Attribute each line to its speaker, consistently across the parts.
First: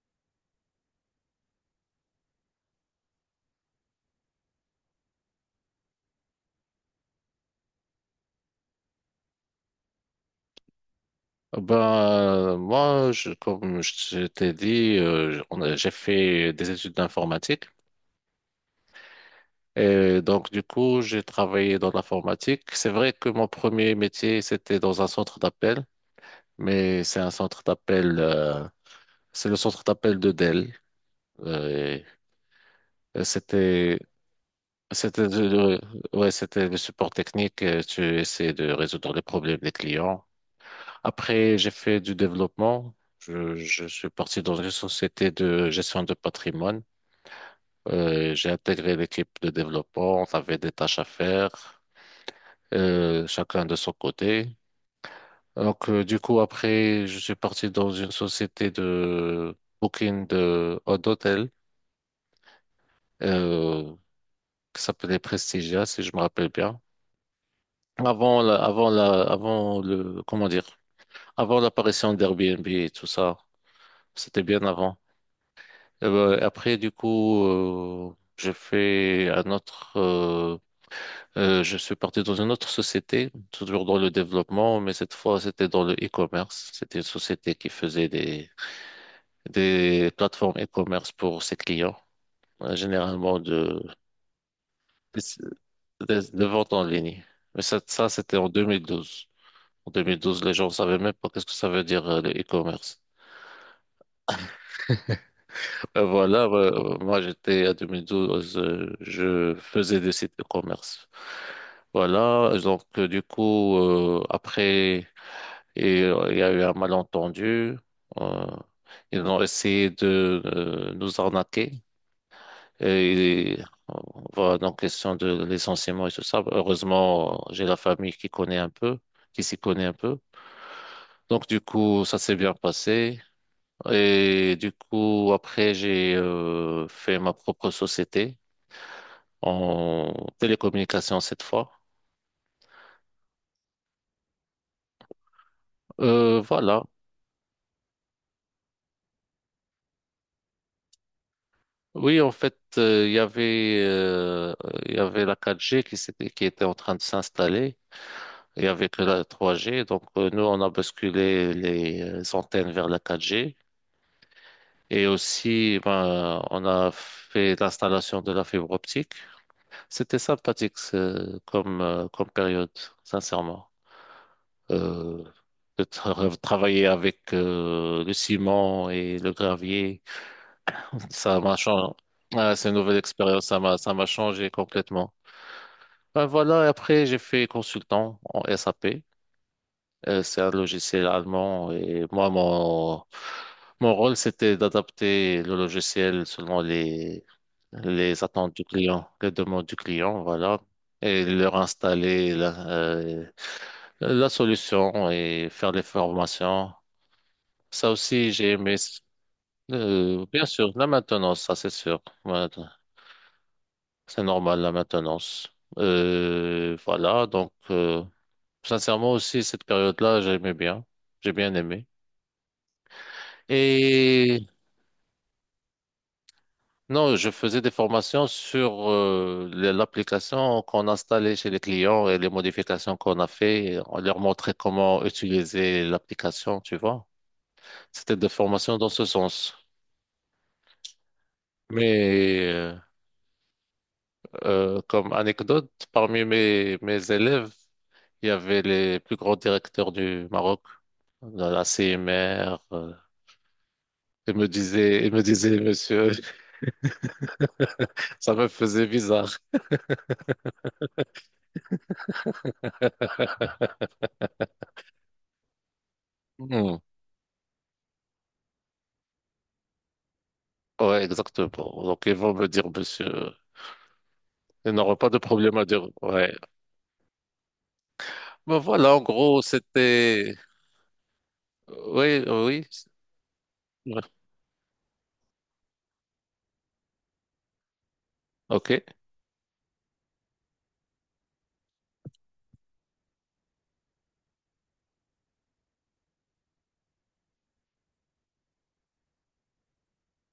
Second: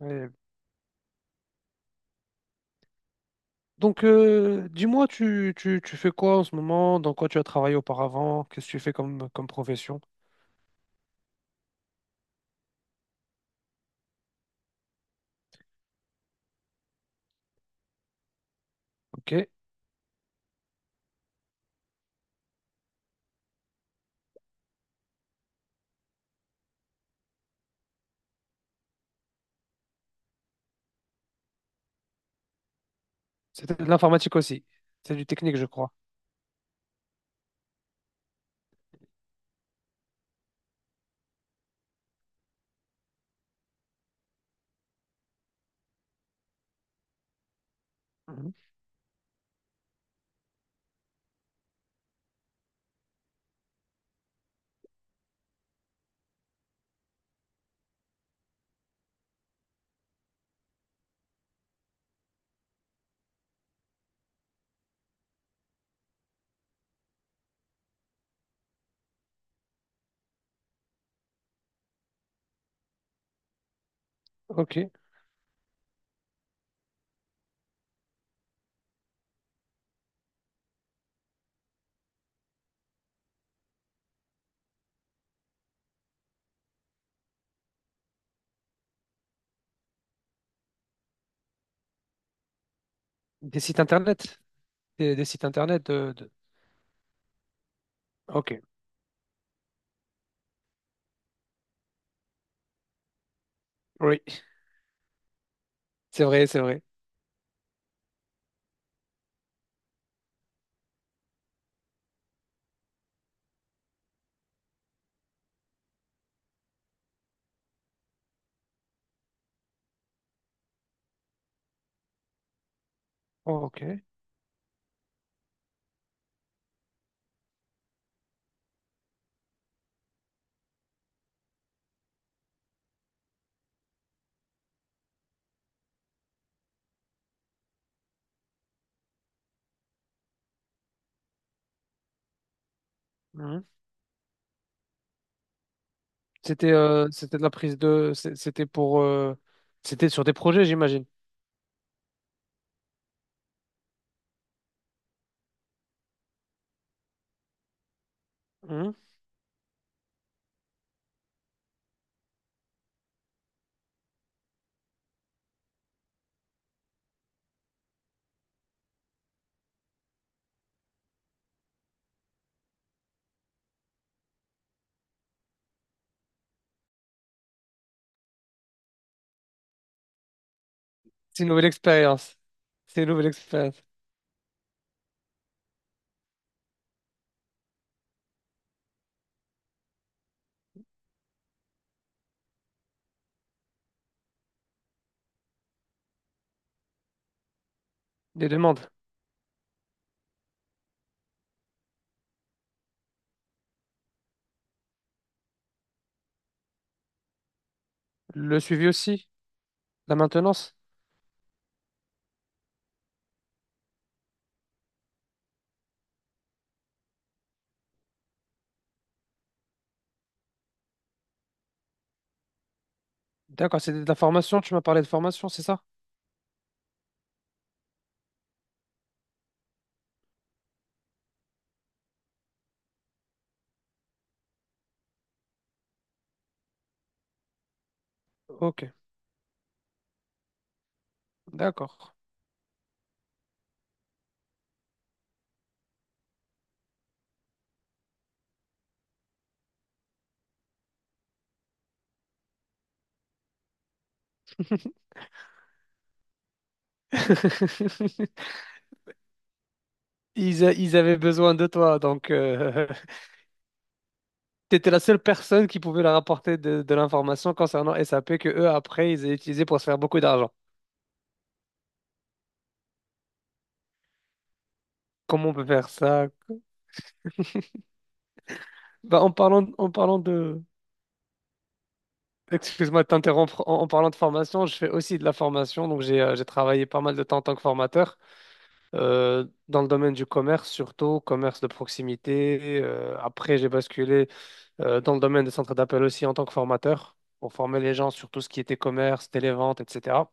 Speaker 1: Ouais. Donc, dis-moi, tu fais quoi en ce moment? Dans quoi tu as travaillé auparavant? Qu'est-ce que tu fais comme profession?
Speaker 2: Ben, moi, comme je t'ai dit, j'ai fait des études d'informatique.
Speaker 1: Ok.
Speaker 2: Et donc, du coup, j'ai travaillé dans l'informatique. C'est vrai que mon premier métier, c'était dans un centre d'appel, mais c'est un centre d'appel, c'est le centre d'appel de Dell. Et euh,
Speaker 1: C'était de
Speaker 2: c'était,
Speaker 1: l'informatique aussi. C'est du
Speaker 2: c'était, de-
Speaker 1: technique, je
Speaker 2: de-
Speaker 1: crois.
Speaker 2: ouais, c'était le support technique. Tu essaies de résoudre les problèmes des clients. Après, j'ai fait du développement. Je suis parti dans une société de gestion de patrimoine. J'ai
Speaker 1: Mhm.
Speaker 2: intégré l'équipe de développement. On avait des tâches à faire, chacun de son côté. Donc, du coup, après, je suis parti dans une société de booking de d'hôtel euh, qui s'appelait Prestigia, si je me rappelle bien. Avant la, avant la, avant le, comment dire, avant l'apparition d'Airbnb et tout ça, c'était bien
Speaker 1: Ok.
Speaker 2: avant. Après, du coup, j'ai fait un autre. Je suis parti dans une autre société, toujours dans le développement, mais cette fois, c'était dans le e-commerce. C'était une société qui faisait des plateformes e-commerce pour ses clients, généralement
Speaker 1: Des sites
Speaker 2: de
Speaker 1: internet? Des sites internet de,
Speaker 2: de,
Speaker 1: de-
Speaker 2: de vente en ligne. Mais ça c'était en
Speaker 1: Ok.
Speaker 2: 2012. En 2012, les gens ne savaient même pas qu'est-ce que ça veut dire le e-commerce.
Speaker 1: Oui, c'est
Speaker 2: Voilà,
Speaker 1: vrai, c'est vrai.
Speaker 2: moi j'étais à 2012, je faisais des sites de commerce. Voilà, donc du coup, après, et, il y a eu un malentendu. euh, Ils ont essayé de nous arnaquer. Et
Speaker 1: Ok.
Speaker 2: euh, voilà, donc question de licenciement et tout ça. Heureusement, j'ai la famille qui connaît un peu, qui s'y connaît un peu. Donc du coup, ça s'est bien passé. Et du coup, après, j'ai fait ma propre société en télécommunication cette fois.
Speaker 1: C'était
Speaker 2: Voilà.
Speaker 1: c'était de la prise de. C'est- C'était pour. C'était sur des projets, j'imagine.
Speaker 2: Oui, en fait, il y avait la 4G qui était en train de s'installer. Il y avait
Speaker 1: Mhm.
Speaker 2: que la 3G. Donc nous, on a basculé les antennes vers la 4G. Et aussi, ben, on a fait l'installation de la fibre optique. C'était sympathique comme période, sincèrement. euh, de travailler avec le ciment et le gravier. Ça
Speaker 1: C'est une
Speaker 2: m'a
Speaker 1: nouvelle
Speaker 2: changé.
Speaker 1: expérience.
Speaker 2: Ah, c'est une nouvelle
Speaker 1: C'est une nouvelle
Speaker 2: expérience, ça m'a
Speaker 1: expérience.
Speaker 2: ça m'a changé complètement. Ben voilà, et après j'ai fait consultant en SAP. C'est un logiciel allemand et moi mon rôle c'était d'adapter le logiciel selon les
Speaker 1: Des
Speaker 2: attentes du
Speaker 1: demandes.
Speaker 2: client, les demandes du client, voilà, et leur installer la solution et faire des formations. Ça aussi, j'ai
Speaker 1: Le
Speaker 2: aimé.
Speaker 1: suivi aussi. La
Speaker 2: Bien sûr,
Speaker 1: maintenance.
Speaker 2: la maintenance, ça c'est sûr. Voilà, c'est normal, la maintenance. Voilà, donc sincèrement aussi, cette période-là, j'aimais bien. J'ai bien aimé.
Speaker 1: D'accord, c'était de la
Speaker 2: Et
Speaker 1: formation. Tu m'as parlé de formation, c'est ça?
Speaker 2: non, je faisais des formations sur l'application qu'on installait chez les clients et les modifications qu'on a fait. On leur montrait comment utiliser l'application, tu vois. C'était des formations
Speaker 1: Ok,
Speaker 2: dans ce sens.
Speaker 1: d'accord.
Speaker 2: Mais comme anecdote, parmi mes élèves, il y avait les plus grands directeurs du Maroc, la CMR. Ils me disaient, monsieur, ça me faisait bizarre.
Speaker 1: Ils avaient besoin de toi, donc. T'étais la seule personne qui pouvait leur apporter
Speaker 2: Hmm.
Speaker 1: de l'information concernant SAP que eux après ils avaient utilisé pour se faire beaucoup d'argent.
Speaker 2: Ouais, exactement. Donc, ils vont me dire, monsieur, ils n'auront pas de
Speaker 1: Comment on
Speaker 2: problème à
Speaker 1: peut
Speaker 2: dire.
Speaker 1: faire ça?
Speaker 2: Ouais. Ben voilà, en
Speaker 1: Bah, en
Speaker 2: gros,
Speaker 1: parlant,
Speaker 2: c'était. Oui, oui.
Speaker 1: excuse-moi de t'interrompre, en
Speaker 2: Ouais.
Speaker 1: parlant de formation, je fais aussi de la formation, donc j'ai travaillé pas mal de temps en tant que formateur
Speaker 2: Ok,
Speaker 1: dans le domaine du commerce, surtout commerce de proximité. Après j'ai basculé dans le domaine des centres d'appel aussi en tant que formateur pour former les gens sur tout ce qui était commerce, télévente, etc.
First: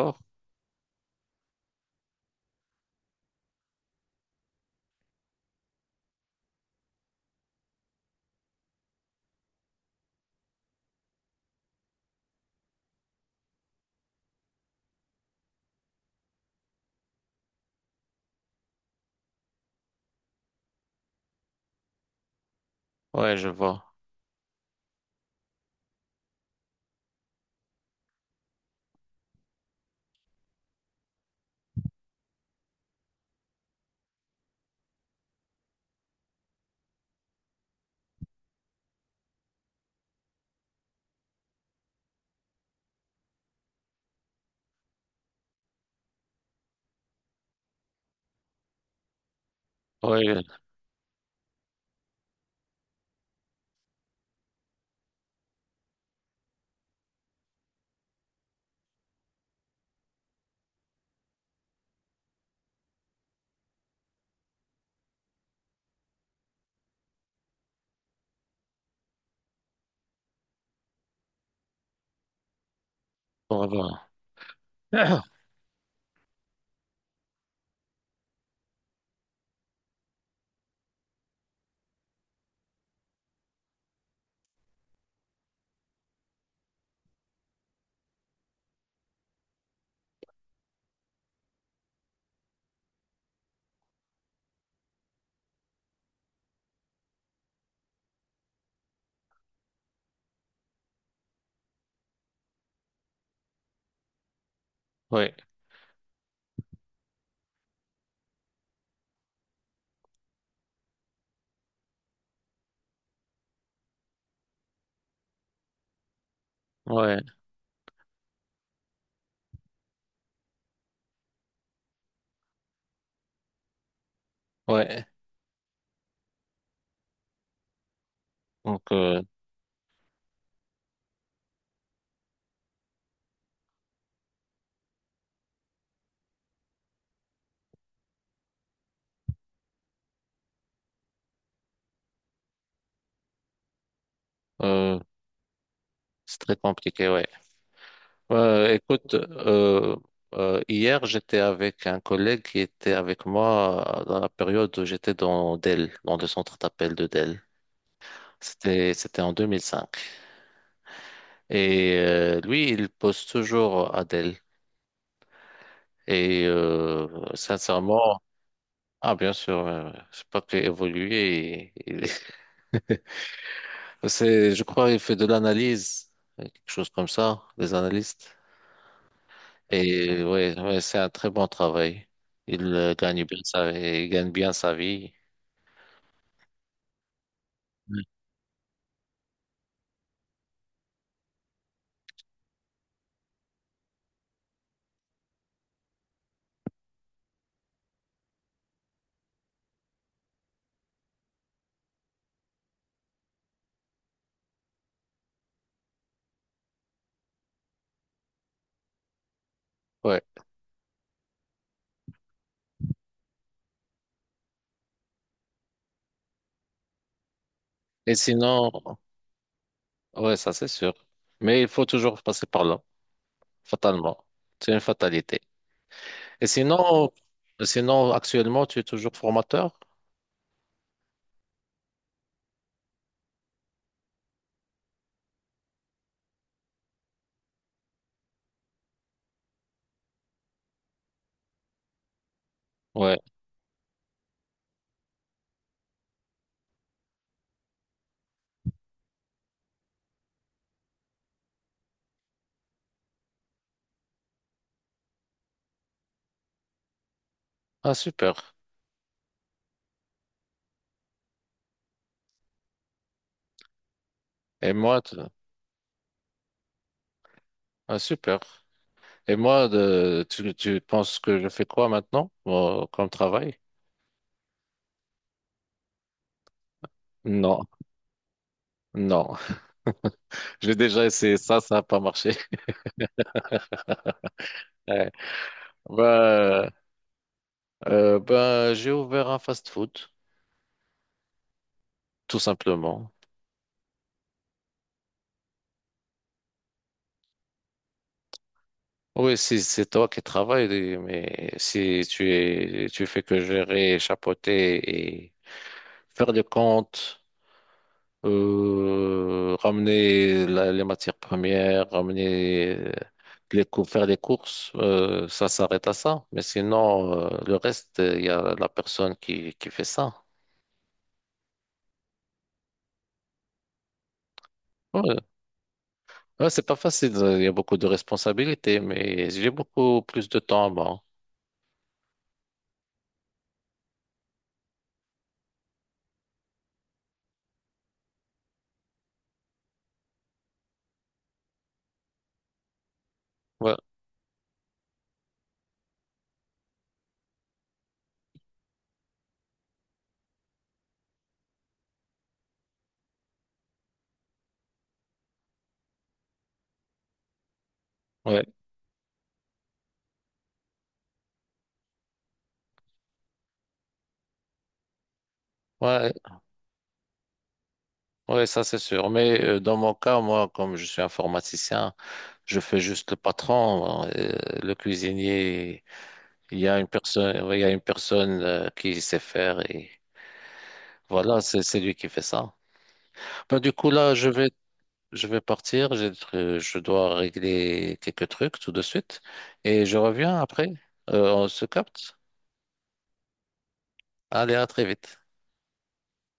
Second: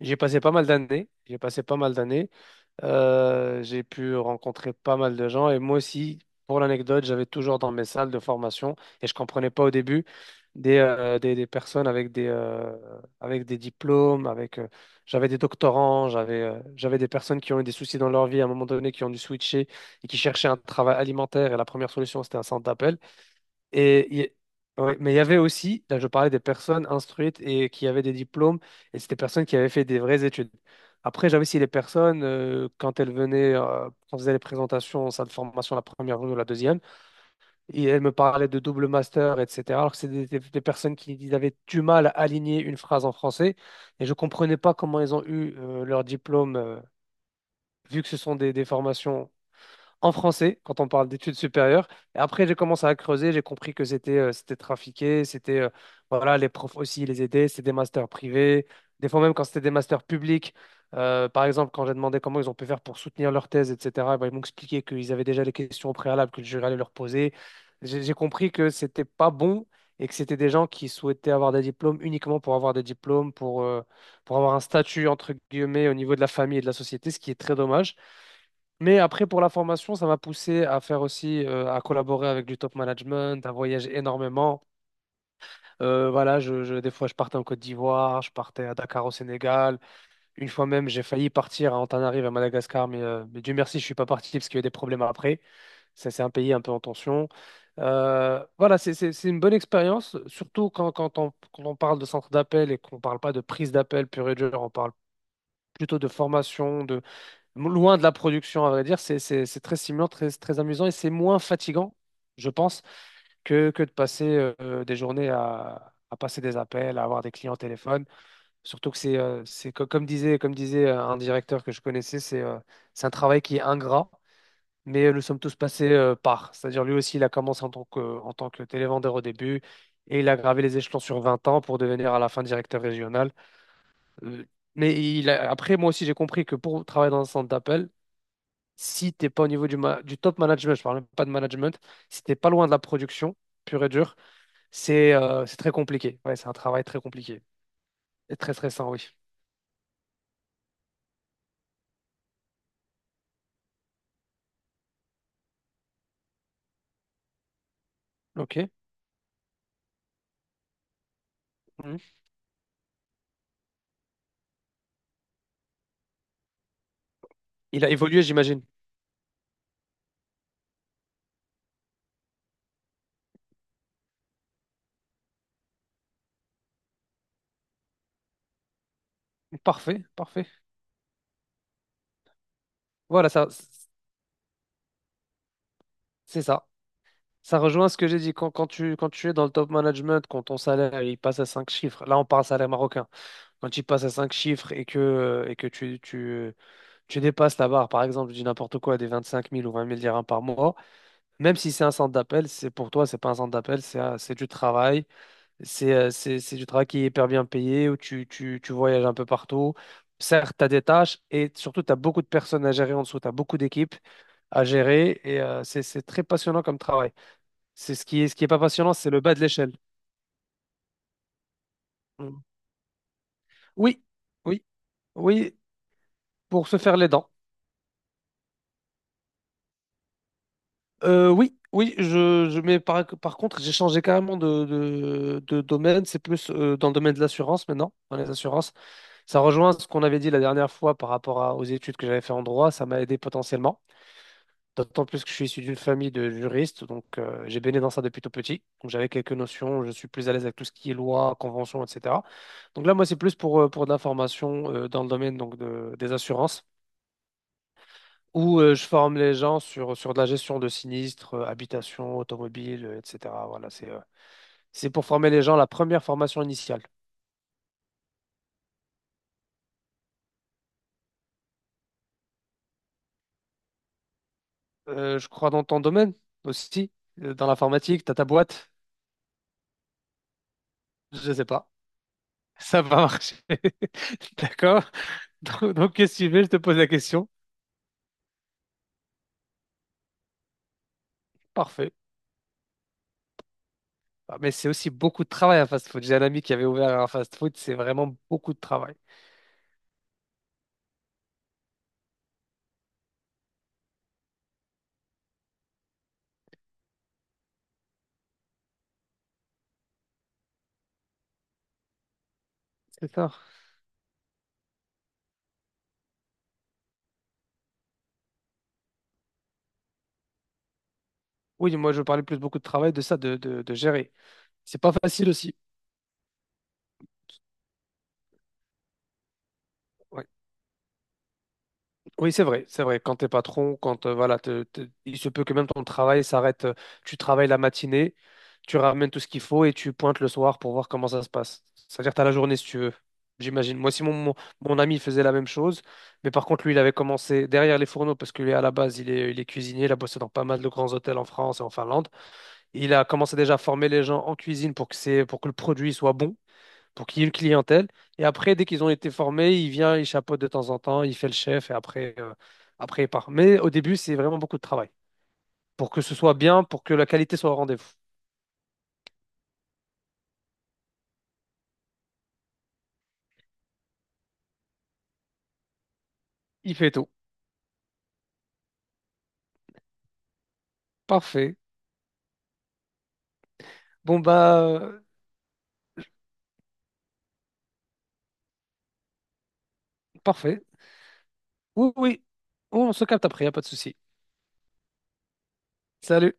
Speaker 1: J'ai passé pas mal d'années. J'ai passé pas mal d'années. J'ai pu rencontrer pas mal de gens. Et moi aussi, pour l'anecdote, j'avais toujours dans mes salles de formation, et je comprenais pas au début, des personnes avec des diplômes, j'avais des doctorants, j'avais des personnes qui ont eu des soucis dans leur vie à un moment donné, qui ont dû switcher et qui cherchaient un travail alimentaire. Et la première solution, c'était un centre d'appel.
Speaker 2: Ouais, je vois.
Speaker 1: Et, il- y- ouais, mais il y avait aussi, là je parlais des personnes instruites et qui avaient des diplômes, et c'était des personnes qui avaient fait des vraies études. Après, j'avais aussi les personnes, quand elles venaient, quand on faisait les présentations en salle de formation, la première ou la deuxième, et elles me parlaient de double master, etc. Alors que c'est des personnes qui ils avaient du mal à aligner une phrase en français, et je comprenais pas comment ils ont eu leur diplôme, vu que ce sont des formations en
Speaker 2: Ouais,
Speaker 1: français quand on parle d'études supérieures. Et après, j'ai commencé à creuser, j'ai compris que c'était trafiqué, c'était voilà, les profs aussi les aidaient, c'était des masters privés, des fois même quand c'était des masters publics. Par exemple, quand j'ai demandé comment ils ont pu faire pour soutenir leur thèse, etc., eh ben, ils m'ont expliqué qu'ils avaient déjà les questions au préalable que le jury allait leur poser. J'ai compris que c'était pas bon et que c'était des gens qui souhaitaient avoir des diplômes uniquement pour avoir des diplômes,
Speaker 2: on va voir.
Speaker 1: pour avoir un statut, entre guillemets, au niveau de la famille et de la société, ce qui est très dommage. Mais après, pour la formation, ça m'a poussé à faire aussi, à collaborer avec du top management, à voyager énormément. Voilà, des fois, je partais en Côte d'Ivoire, je partais à Dakar au Sénégal. Une fois même, j'ai failli partir à Antananarive à Madagascar, mais Dieu merci, je suis pas parti parce qu'il y a eu des problèmes après. Ça, c'est un pays un peu en tension. Voilà, c'est une bonne expérience, surtout quand on parle de centre d'appel et qu'on ne parle pas de prise d'appel pure et dure, on parle
Speaker 2: Ouais,
Speaker 1: plutôt de formation. Loin de la production, à vrai dire, c'est très stimulant, très, très amusant et c'est moins fatigant, je pense, que de passer des journées à passer des appels, à
Speaker 2: ouais,
Speaker 1: avoir des clients au téléphone. Surtout que comme disait un directeur que je connaissais, c'est un travail qui est ingrat,
Speaker 2: ouais.
Speaker 1: mais nous sommes tous passés par. C'est-à-dire lui aussi, il a commencé en tant que
Speaker 2: Donc,
Speaker 1: télévendeur au début et il a gravé les échelons sur 20 ans pour devenir à la fin directeur régional. Euh, mais après, moi aussi, j'ai compris que pour travailler dans un centre d'appel, si t'es pas au niveau du top management, je parle même pas de management, si t'es pas loin de la production, pure et dure,
Speaker 2: euh,
Speaker 1: c'est très compliqué. Ouais,
Speaker 2: c'est
Speaker 1: c'est un
Speaker 2: très
Speaker 1: travail très
Speaker 2: compliqué, ouais.
Speaker 1: compliqué et très stressant, oui.
Speaker 2: Écoute, hier j'étais avec un collègue qui était avec moi dans la période où j'étais dans Dell, dans le centre d'appel de Dell.
Speaker 1: Ok.
Speaker 2: C'était en 2005. Et
Speaker 1: Mhm.
Speaker 2: lui, il pose toujours à Dell. Et
Speaker 1: Il a
Speaker 2: sincèrement,
Speaker 1: évolué, j'imagine.
Speaker 2: ah bien sûr, c'est pas qu'il évolue. C'est, je crois, il fait de l'analyse, quelque chose comme ça, des analystes.
Speaker 1: Parfait,
Speaker 2: Et
Speaker 1: parfait.
Speaker 2: ouais, ouais, c'est un très bon travail. Il euh, gagne
Speaker 1: Voilà,
Speaker 2: bien
Speaker 1: ça,
Speaker 2: sa, il gagne bien sa vie.
Speaker 1: c'est ça. Ça rejoint ce
Speaker 2: Mm.
Speaker 1: que j'ai dit. Quand tu es dans le top management, quand ton salaire il passe à 5 chiffres, là on parle salaire marocain, quand il passe à 5 chiffres et que tu dépasses la barre, par exemple, je dis n'importe quoi, des 25 000 ou 20 000 dirhams par mois. Même si c'est un centre d'appel, c'est pour toi, c'est pas un centre d'appel, c'est du travail. C'est du travail qui est hyper bien payé, où tu voyages un peu partout.
Speaker 2: Ouais.
Speaker 1: Certes, tu as des tâches et surtout, tu as beaucoup de personnes à gérer en dessous, tu as beaucoup d'équipes à gérer et c'est très passionnant comme travail. C'est
Speaker 2: Et
Speaker 1: ce qui est pas
Speaker 2: sinon,
Speaker 1: passionnant, c'est le bas de l'échelle.
Speaker 2: ouais, ça c'est sûr. Mais il faut toujours
Speaker 1: Mm.
Speaker 2: passer par là,
Speaker 1: Oui,
Speaker 2: fatalement.
Speaker 1: oui,
Speaker 2: C'est une fatalité.
Speaker 1: oui,
Speaker 2: Et
Speaker 1: pour se faire les
Speaker 2: sinon,
Speaker 1: dents.
Speaker 2: actuellement, tu es toujours formateur?
Speaker 1: Oui, oui, je mais par contre, j'ai changé carrément de domaine. C'est plus dans le domaine de l'assurance maintenant, dans les assurances. Ça rejoint ce qu'on avait dit la dernière fois par rapport aux études que j'avais fait en droit, ça m'a
Speaker 2: Ouais.
Speaker 1: aidé potentiellement. D'autant plus que je suis issu d'une famille de juristes, donc j'ai baigné dans ça depuis tout petit. Donc j'avais quelques notions, je suis plus à l'aise avec tout ce qui est loi, convention, etc. Donc là, moi, c'est plus pour de la formation dans le domaine donc, des assurances,
Speaker 2: Ah, super.
Speaker 1: où je forme les gens sur de la gestion de sinistres, habitation, automobile, etc. Voilà,
Speaker 2: Et
Speaker 1: c'est
Speaker 2: moi,
Speaker 1: pour former les gens, la première formation initiale.
Speaker 2: ah, super. Et moi, tu penses que je fais quoi maintenant, comme travail?
Speaker 1: Je crois dans ton domaine aussi, dans
Speaker 2: Non,
Speaker 1: l'informatique. T'as ta boîte,
Speaker 2: non. J'ai déjà
Speaker 1: je
Speaker 2: essayé
Speaker 1: sais
Speaker 2: ça,
Speaker 1: pas.
Speaker 2: ça n'a pas marché.
Speaker 1: Ça va marcher. D'accord.
Speaker 2: Ouais.
Speaker 1: Donc, qu'est-ce que tu veux? Je te
Speaker 2: Bah,
Speaker 1: pose la question.
Speaker 2: bah, j'ai ouvert un fast-food,
Speaker 1: Parfait.
Speaker 2: tout simplement.
Speaker 1: Ah, mais c'est aussi beaucoup de travail un fast-food. J'ai un ami qui avait ouvert un fast-food. C'est vraiment beaucoup de travail.
Speaker 2: Oui, si c'est toi qui travailles, mais si tu es, tu fais que gérer, chapeauter et faire des comptes, ramener les matières premières, ramener
Speaker 1: C'est ça.
Speaker 2: les cours, faire des courses, ça s'arrête à ça. Mais sinon, le reste, il y a la personne qui fait ça.
Speaker 1: Oui, moi, je parlais plus beaucoup de travail de ça, de gérer. C'est pas
Speaker 2: Ouais.
Speaker 1: facile aussi.
Speaker 2: Ouais, c'est pas facile, il y a beaucoup de responsabilités, mais j'ai beaucoup
Speaker 1: Ouais.
Speaker 2: plus de temps à moi.
Speaker 1: Oui, c'est vrai, c'est vrai. Quand t'es patron, quand voilà, il se peut que même ton travail s'arrête. Tu travailles la matinée, tu ramènes tout ce qu'il faut et tu pointes le soir pour voir comment ça se passe. C'est-à-dire que t'as la journée si tu veux.
Speaker 2: Ouais,
Speaker 1: J'imagine. Moi, si mon ami faisait la même chose, mais par contre, lui, il avait commencé derrière les fourneaux parce que lui, à la base, il est cuisinier, il a bossé dans pas mal de grands hôtels en France et en Finlande. Il a commencé déjà à former les gens en cuisine pour que le produit soit bon pour qu'il y ait une clientèle. Et
Speaker 2: ouais,
Speaker 1: après, dès qu'ils ont été formés, il vient, il chapeaute de temps en temps, il fait le chef et après il part. Mais au début, c'est vraiment beaucoup de travail pour que
Speaker 2: ouais,
Speaker 1: ce soit bien, pour que la qualité soit au rendez-vous.
Speaker 2: ouais, ça c'est sûr. Mais dans mon cas, moi, comme je suis informaticien, je fais juste le patron, le cuisinier. Il y
Speaker 1: Il
Speaker 2: a une
Speaker 1: fait tout.
Speaker 2: personne, ouais, il y a une personne qui sait faire et voilà,
Speaker 1: Parfait.
Speaker 2: c'est lui qui fait ça. Ben, du coup là,
Speaker 1: Bon, bah,
Speaker 2: je vais partir. Je dois régler quelques trucs tout de suite et je reviens
Speaker 1: parfait.
Speaker 2: après. On se
Speaker 1: Oui,
Speaker 2: capte.
Speaker 1: oui. On se capte après, y a pas de souci.
Speaker 2: Allez, à très vite.
Speaker 1: Salut.